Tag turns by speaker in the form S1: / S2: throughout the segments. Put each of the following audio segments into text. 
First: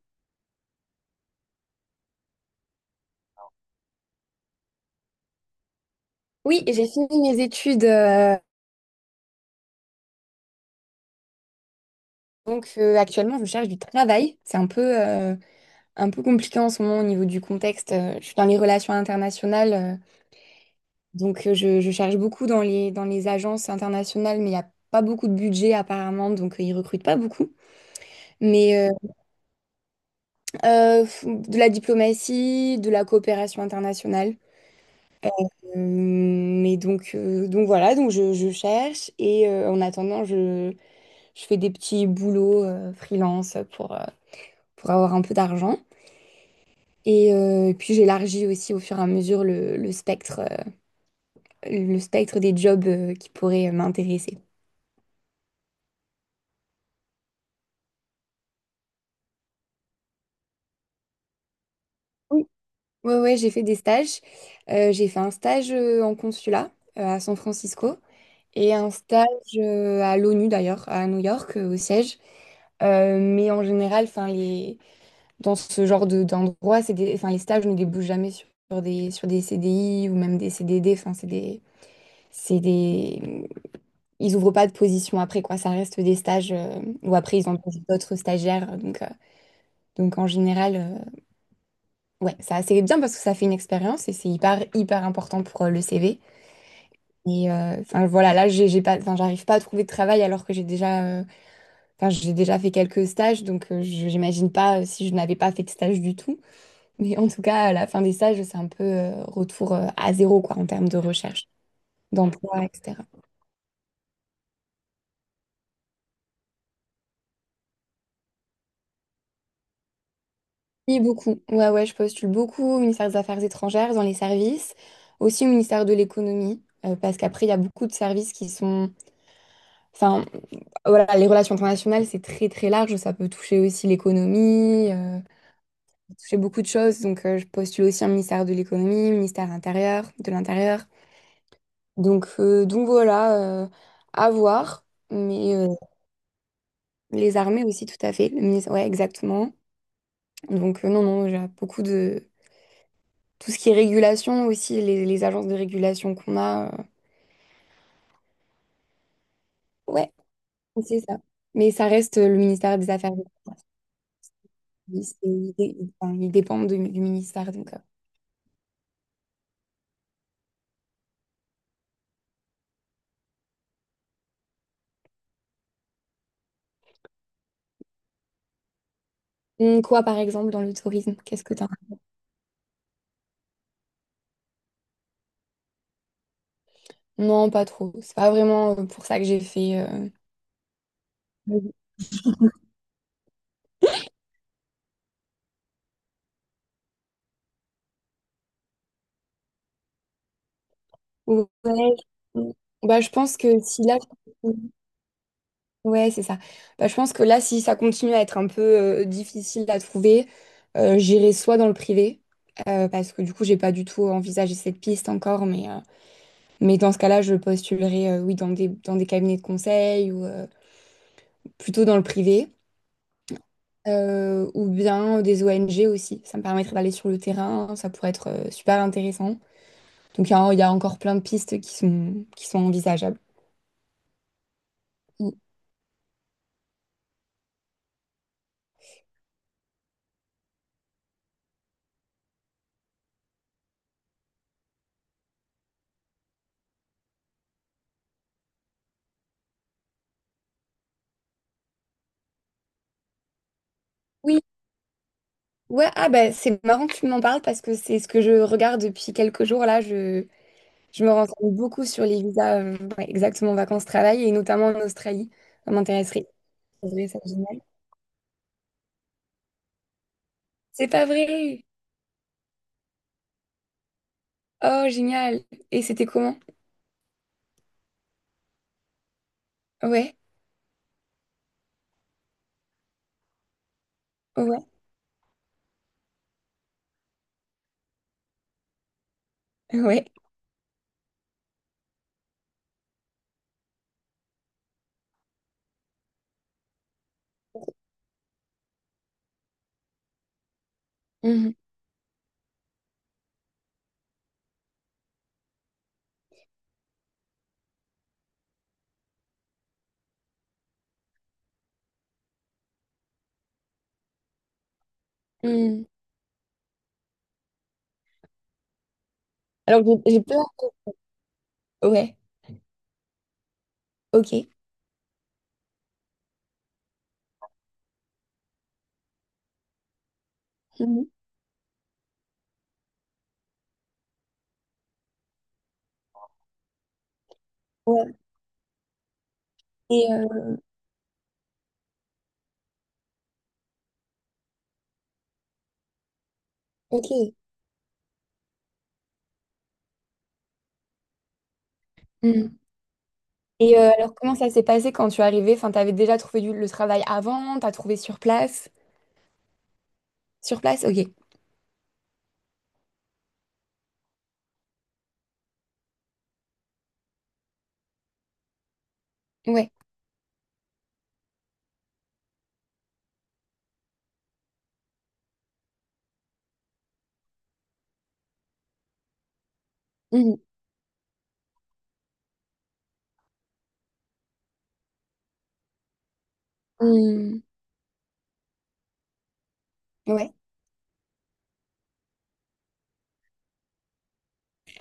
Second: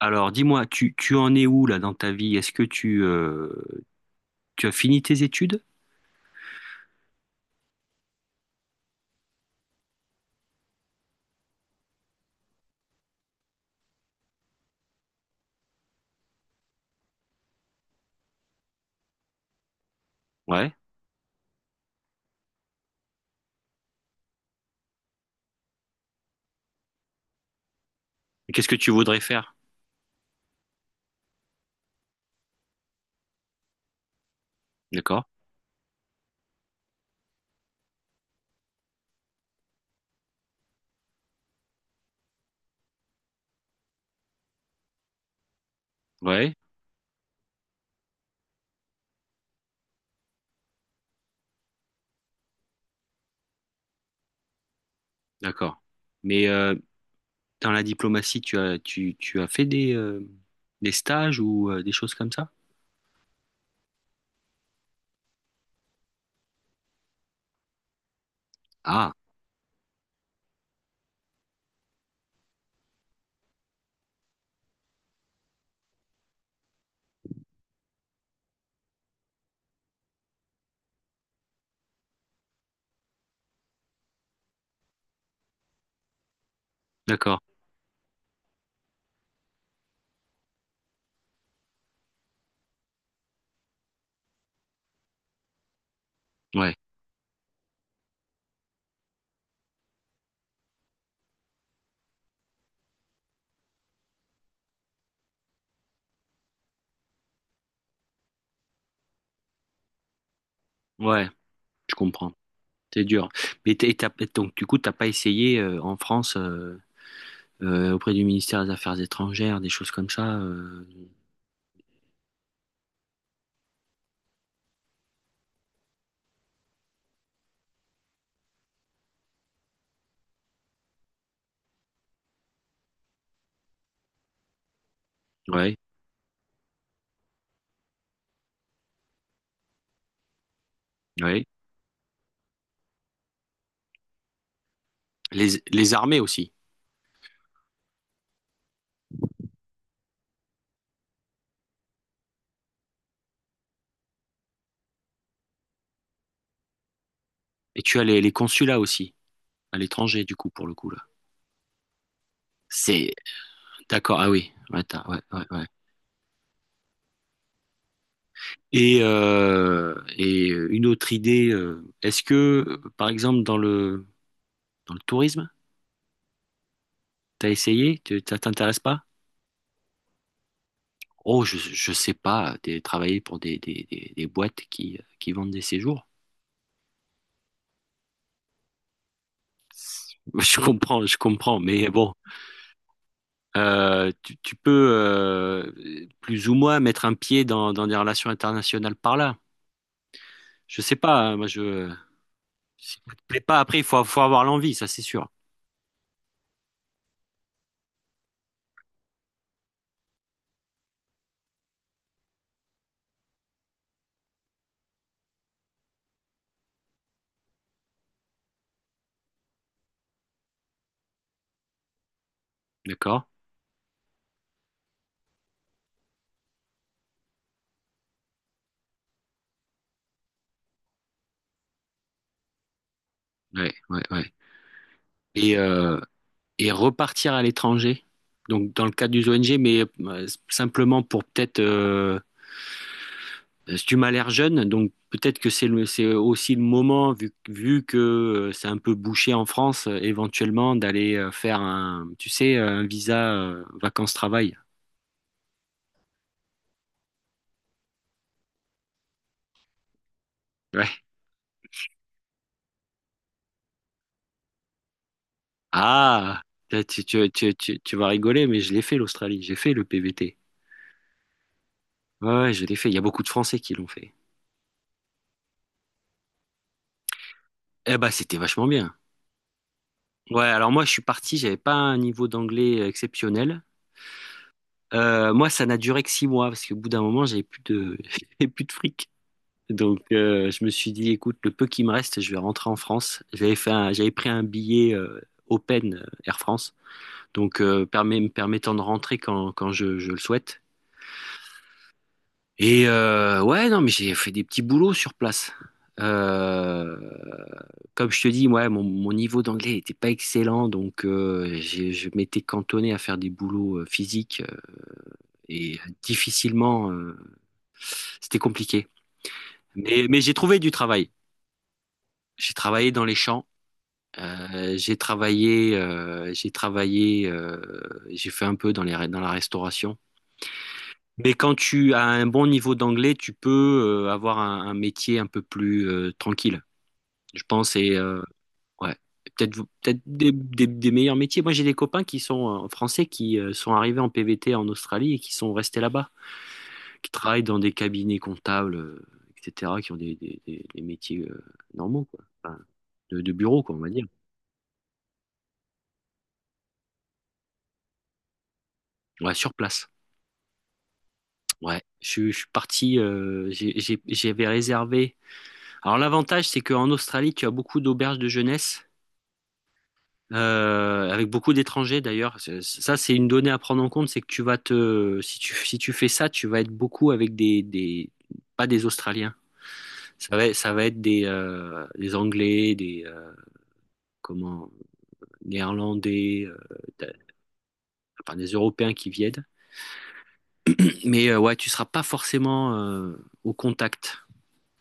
S1: Alors, dis-moi, tu en es où là dans ta vie? Est-ce que tu as fini tes études?
S2: Oui, j'ai fini mes études. Actuellement, je cherche du travail. C'est un peu compliqué en ce moment au niveau du contexte. Je suis dans les relations internationales.
S1: Ouais.
S2: Je cherche beaucoup dans les agences internationales, mais il n'y a pas beaucoup de budget apparemment. Ils recrutent pas beaucoup.
S1: Et qu'est-ce que tu
S2: Mais euh,
S1: voudrais faire?
S2: de la diplomatie, de la coopération internationale.
S1: D'accord.
S2: Voilà, je cherche. En attendant, je fais des petits boulots freelance pour avoir un peu d'argent.
S1: Ouais.
S2: Puis j'élargis aussi au fur et à mesure le, le spectre des jobs qui pourraient m'intéresser.
S1: D'accord. Mais dans la diplomatie, tu as fait des stages ou des choses comme
S2: Oui.
S1: ça?
S2: Ouais, ouais, j'ai fait des stages. J'ai fait un stage en consulat à San Francisco et un
S1: Ah,
S2: stage à l'ONU d'ailleurs, à New York, au siège. Mais en général, enfin, les... dans ce genre de, d'endroit, c'est des... enfin, les stages ne débouchent jamais sur, sur des CDI ou même des CDD. Enfin, c'est des... C'est des... ils ouvrent pas de position après, quoi. Ça reste des stages où après,
S1: d'accord.
S2: ils ont d'autres stagiaires. Donc en général, ouais, ça c'est bien parce que ça fait une expérience et c'est hyper, hyper important pour le CV.
S1: Ouais.
S2: Enfin, voilà, là, j'ai pas, enfin, j'arrive pas à trouver de travail alors que j'ai déjà, enfin, j'ai déjà fait quelques stages. Donc j'imagine pas si je n'avais pas fait de stage du tout. Mais en tout cas, à la fin des stages, c'est un peu retour à zéro, quoi, en termes de
S1: Ouais,
S2: recherche,
S1: je comprends.
S2: d'emploi,
S1: C'est
S2: etc.
S1: dur. Mais donc, du coup, t'as pas essayé en France auprès du ministère des Affaires étrangères, des choses comme ça?
S2: Oui, beaucoup. Ouais, ouais, je postule beaucoup au ministère des Affaires étrangères, dans les services, aussi au ministère de l'économie, parce qu'après, il y a beaucoup de services qui sont... Enfin, voilà, les relations internationales, c'est très, très large. Ça peut toucher aussi l'économie,
S1: Ouais.
S2: toucher beaucoup de choses. Donc, je postule aussi un ministère de l'économie, ministère intérieur, de l'intérieur.
S1: Ouais.
S2: Donc, voilà, à voir. Mais
S1: Les,
S2: euh,
S1: les armées aussi.
S2: les armées aussi, tout à fait. Le ministère... Ouais, exactement. Donc, non, non, j'ai beaucoup de... tout ce qui est régulation aussi, les agences de régulation qu'on a.
S1: Et tu as les consulats aussi à
S2: Ouais,
S1: l'étranger, du coup, pour le coup, là.
S2: c'est ça. Mais ça reste le ministère des
S1: C'est.
S2: Affaires étrangères.
S1: D'accord, ah oui, ouais,
S2: Il, c'est-
S1: ouais, ouais,
S2: il
S1: ouais.
S2: dé- il- Enfin, il dépend du ministère.
S1: Et une autre idée, est-ce que, par exemple, dans le tourisme, t'as essayé? Ça t'intéresse pas?
S2: Quoi, par exemple, dans le tourisme?
S1: Oh,
S2: Qu'est-ce que
S1: je,
S2: t'as?
S1: je sais pas, travailler pour des boîtes qui vendent des séjours.
S2: Non, pas trop. C'est pas vraiment pour ça que j'ai fait.
S1: Je comprends,
S2: Ouais.
S1: mais bon, Tu peux plus ou moins mettre un pied dans des relations internationales par là. Je sais pas, hein, moi je,
S2: Ouais.
S1: si
S2: Bah, je
S1: ça te
S2: pense
S1: plaît
S2: que
S1: pas, après
S2: si
S1: il
S2: là,
S1: faut, faut avoir l'envie, ça c'est sûr.
S2: Ouais, c'est ça. Bah, je pense que là, si ça continue à être un peu difficile à trouver, j'irai soit dans le privé, parce que du coup, j'ai pas du tout envisagé cette piste encore, mais mais dans ce cas-là, je postulerai oui, dans des cabinets de conseil ou plutôt dans le privé,
S1: D'accord?
S2: ou bien des ONG aussi. Ça me permettrait d'aller sur le terrain, ça pourrait être super intéressant. Donc, il y a encore plein de pistes qui sont envisageables.
S1: Ouais, ouais, ouais. Et, euh, et repartir à l'étranger, donc dans le cadre d'une ONG, mais simplement pour peut-être, si tu m'as l'air jeune, donc peut-être que c'est aussi le moment, vu que c'est un peu bouché en France, éventuellement d'aller faire un visa
S2: Oui,
S1: vacances-travail.
S2: ouais, ah bah, c'est marrant que tu m'en parles parce que c'est ce que je regarde depuis quelques jours là.
S1: Ouais.
S2: Je me renseigne beaucoup sur les visas, ouais, exactement vacances-travail et notamment en Australie. Ça m'intéresserait.
S1: Ah, tu,
S2: C'est vrai, ça,
S1: tu, tu,
S2: génial.
S1: tu, tu vas rigoler, mais je l'ai fait l'Australie, j'ai fait le PVT.
S2: C'est pas vrai!
S1: Ouais, ouais, je l'ai fait. Il y a beaucoup de Français qui l'ont fait.
S2: Oh, génial! Et c'était comment?
S1: Eh ben, c'était vachement bien.
S2: Ouais,
S1: Ouais, alors moi je suis parti, j'avais pas un niveau d'anglais exceptionnel.
S2: ouais,
S1: Moi ça n'a duré que 6 mois parce qu'au bout d'un moment j'avais plus de j'avais plus de fric. Donc
S2: ouais.
S1: euh, je me suis dit écoute le peu qui me reste je vais rentrer en France. J'avais pris un billet Open Air France donc me permettant de rentrer quand je le souhaite.
S2: Mhm,
S1: Ouais, non, mais j'ai fait des petits boulots sur place. Euh, Comme je te dis, ouais, mon niveau d'anglais n'était pas excellent, donc je m'étais cantonné à faire des boulots physiques et
S2: mhm.
S1: difficilement, c'était compliqué. Mais,
S2: J'ai
S1: mais j'ai
S2: peur.
S1: trouvé du travail.
S2: Ouais,
S1: J'ai travaillé dans les champs,
S2: ok.
S1: euh, j'ai travaillé, euh, j'ai travaillé, euh, j'ai fait un peu dans la restauration.
S2: Mhm.
S1: Mais quand tu as un bon niveau d'anglais, tu peux avoir un métier un peu plus tranquille, je pense.
S2: Ouais.
S1: Ouais, peut-être peut-être
S2: Et
S1: des,
S2: euh,
S1: des- des meilleurs métiers. Moi, j'ai des copains qui sont français qui sont arrivés en PVT en Australie et qui sont restés là-bas, qui
S2: ok.
S1: travaillent dans des cabinets comptables, etc., qui ont des métiers normaux, quoi.
S2: Mhm.
S1: Enfin, de bureau, quoi, on va dire.
S2: Alors comment ça s'est passé quand tu es arrivée? Enfin, t'avais déjà trouvé du- le travail avant, t'as trouvé sur place?
S1: Ouais, sur place.
S2: Sur place, ok.
S1: Ouais, je suis parti, j'avais réservé. Alors l'avantage, c'est qu'en Australie, tu as beaucoup d'auberges de jeunesse
S2: Ouais.
S1: avec beaucoup d'étrangers d'ailleurs. Ça, c'est une donnée à prendre en compte, c'est que si tu fais ça, tu vas être beaucoup avec pas des Australiens. Ça va être des Anglais, comment, Néerlandais, t'as-
S2: Hmm.
S1: enfin, des Européens qui viennent.
S2: Ouais,
S1: Mais ouais, tu seras pas forcément au contact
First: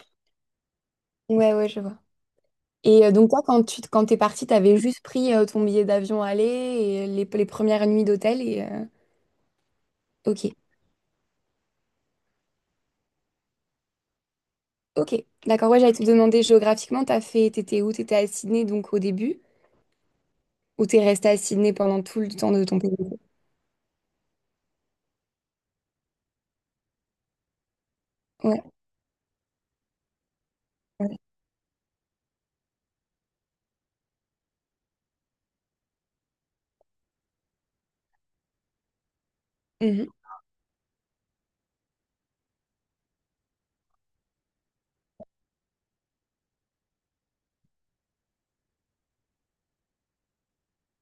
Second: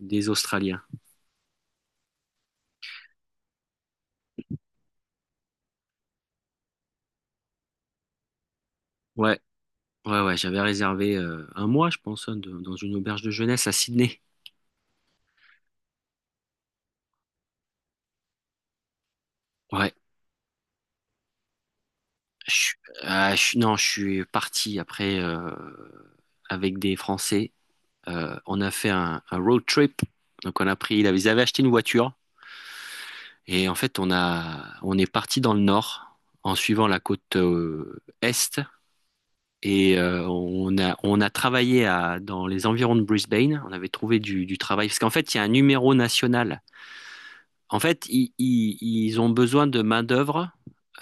S1: des Australiens.
S2: ouais, ouais, je vois. Donc toi, quand t'es partie, t'avais juste pris ton billet d'avion aller et les premières nuits d'hôtel et
S1: Ouais, ouais, ouais.
S2: ok,
S1: J'avais réservé un mois, je pense, hein, dans une auberge de jeunesse à Sydney.
S2: ok, d'accord. Ouais, j'allais te demander géographiquement, t'étais où? T'étais à Sydney donc au début
S1: Ouais.
S2: ou t'es restée à Sydney pendant tout le temps
S1: Je,
S2: de
S1: suis-
S2: ton pays?
S1: ah, non, je suis parti après avec des Français. On
S2: Ouais,
S1: a fait un road trip. Donc ils avaient
S2: ouais.
S1: ils avaient acheté une voiture et en fait on est parti dans le nord en suivant la côte est et
S2: Mhm.
S1: euh, on a travaillé dans les environs de Brisbane. On avait trouvé du travail parce qu'en fait il y a un numéro national. En fait, ils ont besoin de main-d'œuvre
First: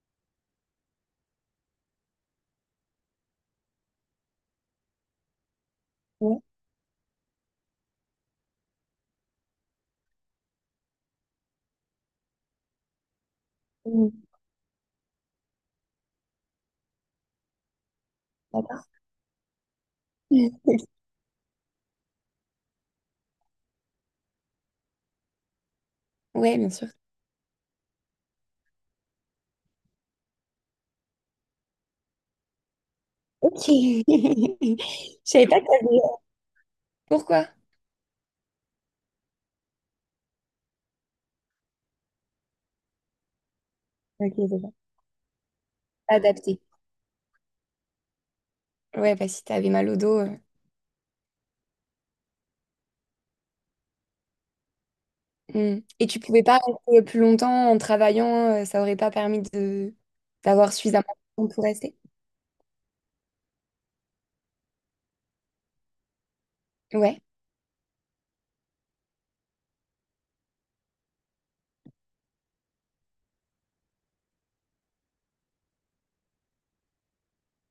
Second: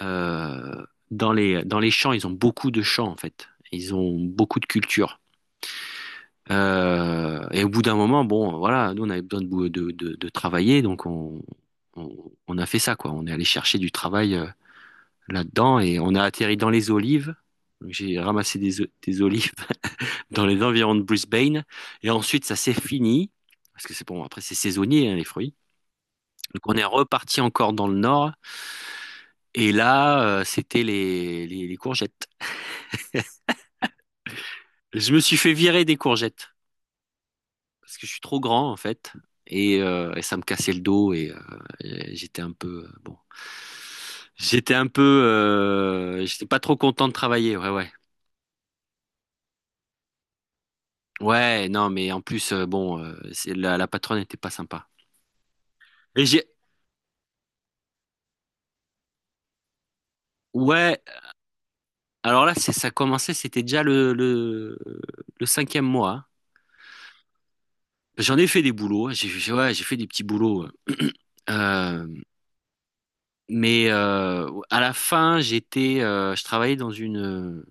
S1: euh, dans les champs. Ils ont beaucoup de champs, en fait. Ils ont beaucoup de culture.
S2: Ouais,
S1: Et au bout d'un moment, bon, voilà, nous, on avait besoin de, bou- de travailler, donc on a fait ça, quoi. On est allé chercher du
S2: mm,
S1: travail là-dedans et on a atterri dans les olives. Donc, j'ai ramassé des, o-
S2: d'accord.
S1: des olives dans les environs de Brisbane. Et ensuite, ça s'est fini, parce que c'est bon, après, c'est saisonnier, hein, les fruits.
S2: Ouais,
S1: Donc,
S2: bien
S1: on est
S2: sûr.
S1: reparti encore dans le nord. Et là, c'était les courgettes.
S2: Ok.
S1: Je
S2: Je
S1: me suis
S2: savais
S1: fait
S2: pas que
S1: virer des
S2: t'avais...
S1: courgettes
S2: Pourquoi?
S1: parce que je suis trop grand en fait. Et ça me cassait le dos et j'étais un peu bon.
S2: Ok, c'est bon.
S1: J'étais
S2: Adapté.
S1: pas trop content de travailler. Ouais, ouais,
S2: Ouais, bah si t'avais mal au dos.
S1: ouais. Non, mais en plus, bon, la patronne n'était pas sympa.
S2: Mm. Et tu
S1: Et
S2: pouvais
S1: j'ai,
S2: pas rester plus longtemps en travaillant, ça aurait pas permis de d'avoir
S1: ouais.
S2: suffisamment de temps pour rester.
S1: Alors là, c'est ça commençait. C'était déjà le cinquième mois.
S2: Ouais,
S1: J'en ai fait des boulots. Ouais, j'ai fait des petits boulots. Mais à la fin, je travaillais dans une,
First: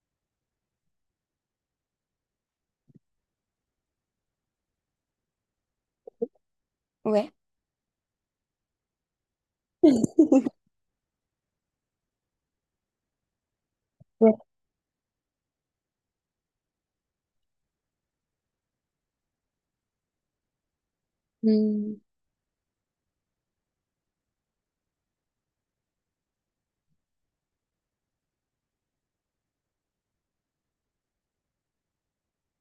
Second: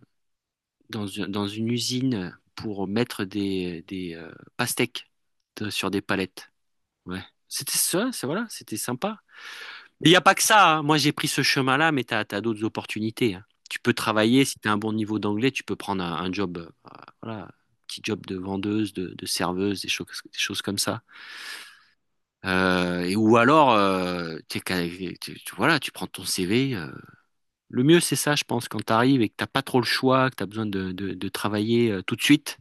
S1: dans, une- dans une usine pour mettre des, pastèques sur des palettes. Ouais.
S2: ouais.
S1: C'était ça, c'est voilà, c'était sympa. Mais il n'y a pas que ça, hein. Moi, j'ai pris ce chemin-là, mais tu as d'autres opportunités, hein. Tu peux
S2: Ouais.
S1: travailler, si tu as un bon niveau d'anglais, tu peux prendre un job, euh, voilà, petit job de vendeuse, de serveuse, des choses comme ça.
S2: Mm.
S1: Et, ou alors, voilà, tu prends ton CV. Le mieux, c'est ça, je pense, quand tu arrives et que t'as pas trop le choix, que tu as besoin de travailler tout de suite,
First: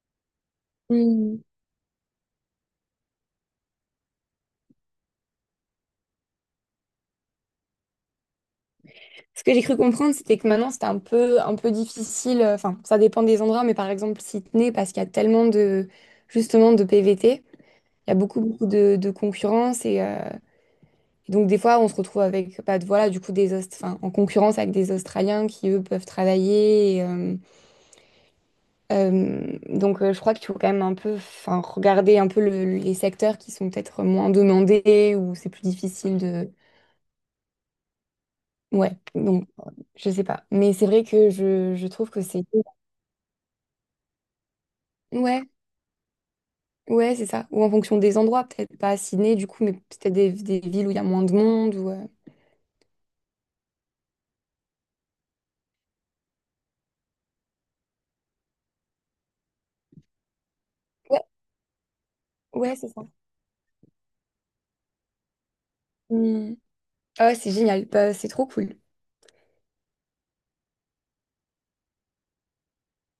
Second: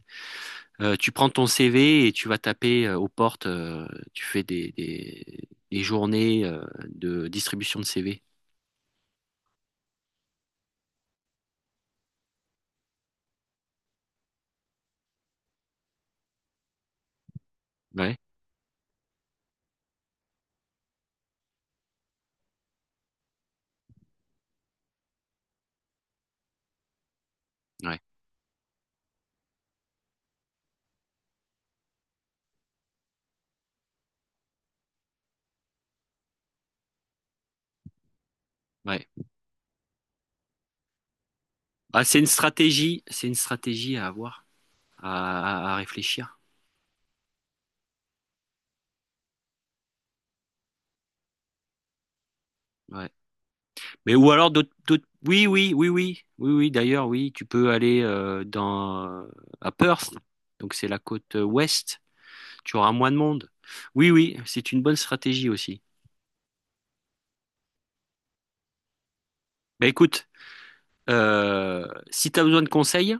S1: tu prends
S2: Mm.
S1: ton CV et tu vas taper aux portes, tu fais des journées de distribution de CV.
S2: Ce que j'ai cru comprendre, c'était que maintenant c'était un peu difficile. Enfin, ça dépend des endroits, mais par exemple Sydney, parce qu'il y a tellement de justement de PVT, il y a
S1: Ouais,
S2: beaucoup beaucoup de concurrence et donc des fois on se retrouve avec bah, voilà du coup des enfin, en concurrence avec des Australiens qui eux peuvent travailler.
S1: ouais,
S2: Je crois qu'il faut quand même un peu, enfin, regarder un peu les secteurs qui sont peut-être moins demandés ou c'est plus difficile de. Ouais,
S1: ouais.
S2: donc, je sais pas. Mais c'est vrai que je
S1: Ah,
S2: trouve que c'est.
S1: c'est une stratégie à avoir,
S2: Ouais,
S1: à réfléchir.
S2: ouais, c'est ça. Ou en fonction des endroits, peut-être pas à Sydney, du coup, mais peut-être des villes où il y a moins de monde ou.
S1: Ouais. Mais ou alors oui, oui, oui, oui, oui, oui. D'ailleurs, oui, tu peux aller dans à Perth, donc c'est la
S2: Ouais,
S1: côte ouest. Tu
S2: ouais, c'est
S1: auras
S2: ça.
S1: moins de monde. Oui, oui, c'est une bonne stratégie aussi.
S2: Hmm. Ah ouais, c'est génial. Bah, c'est trop cool.
S1: Bah écoute, si tu as besoin de conseils,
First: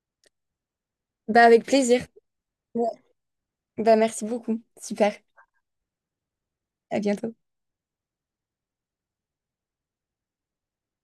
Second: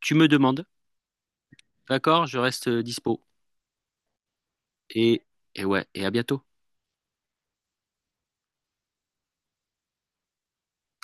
S1: tu me demandes.
S2: Bah, avec plaisir.
S1: D'accord? Je reste
S2: Ouais.
S1: dispo.
S2: Bah, merci beaucoup. Super.
S1: Et, et ouais, et à bientôt.
S2: À bientôt.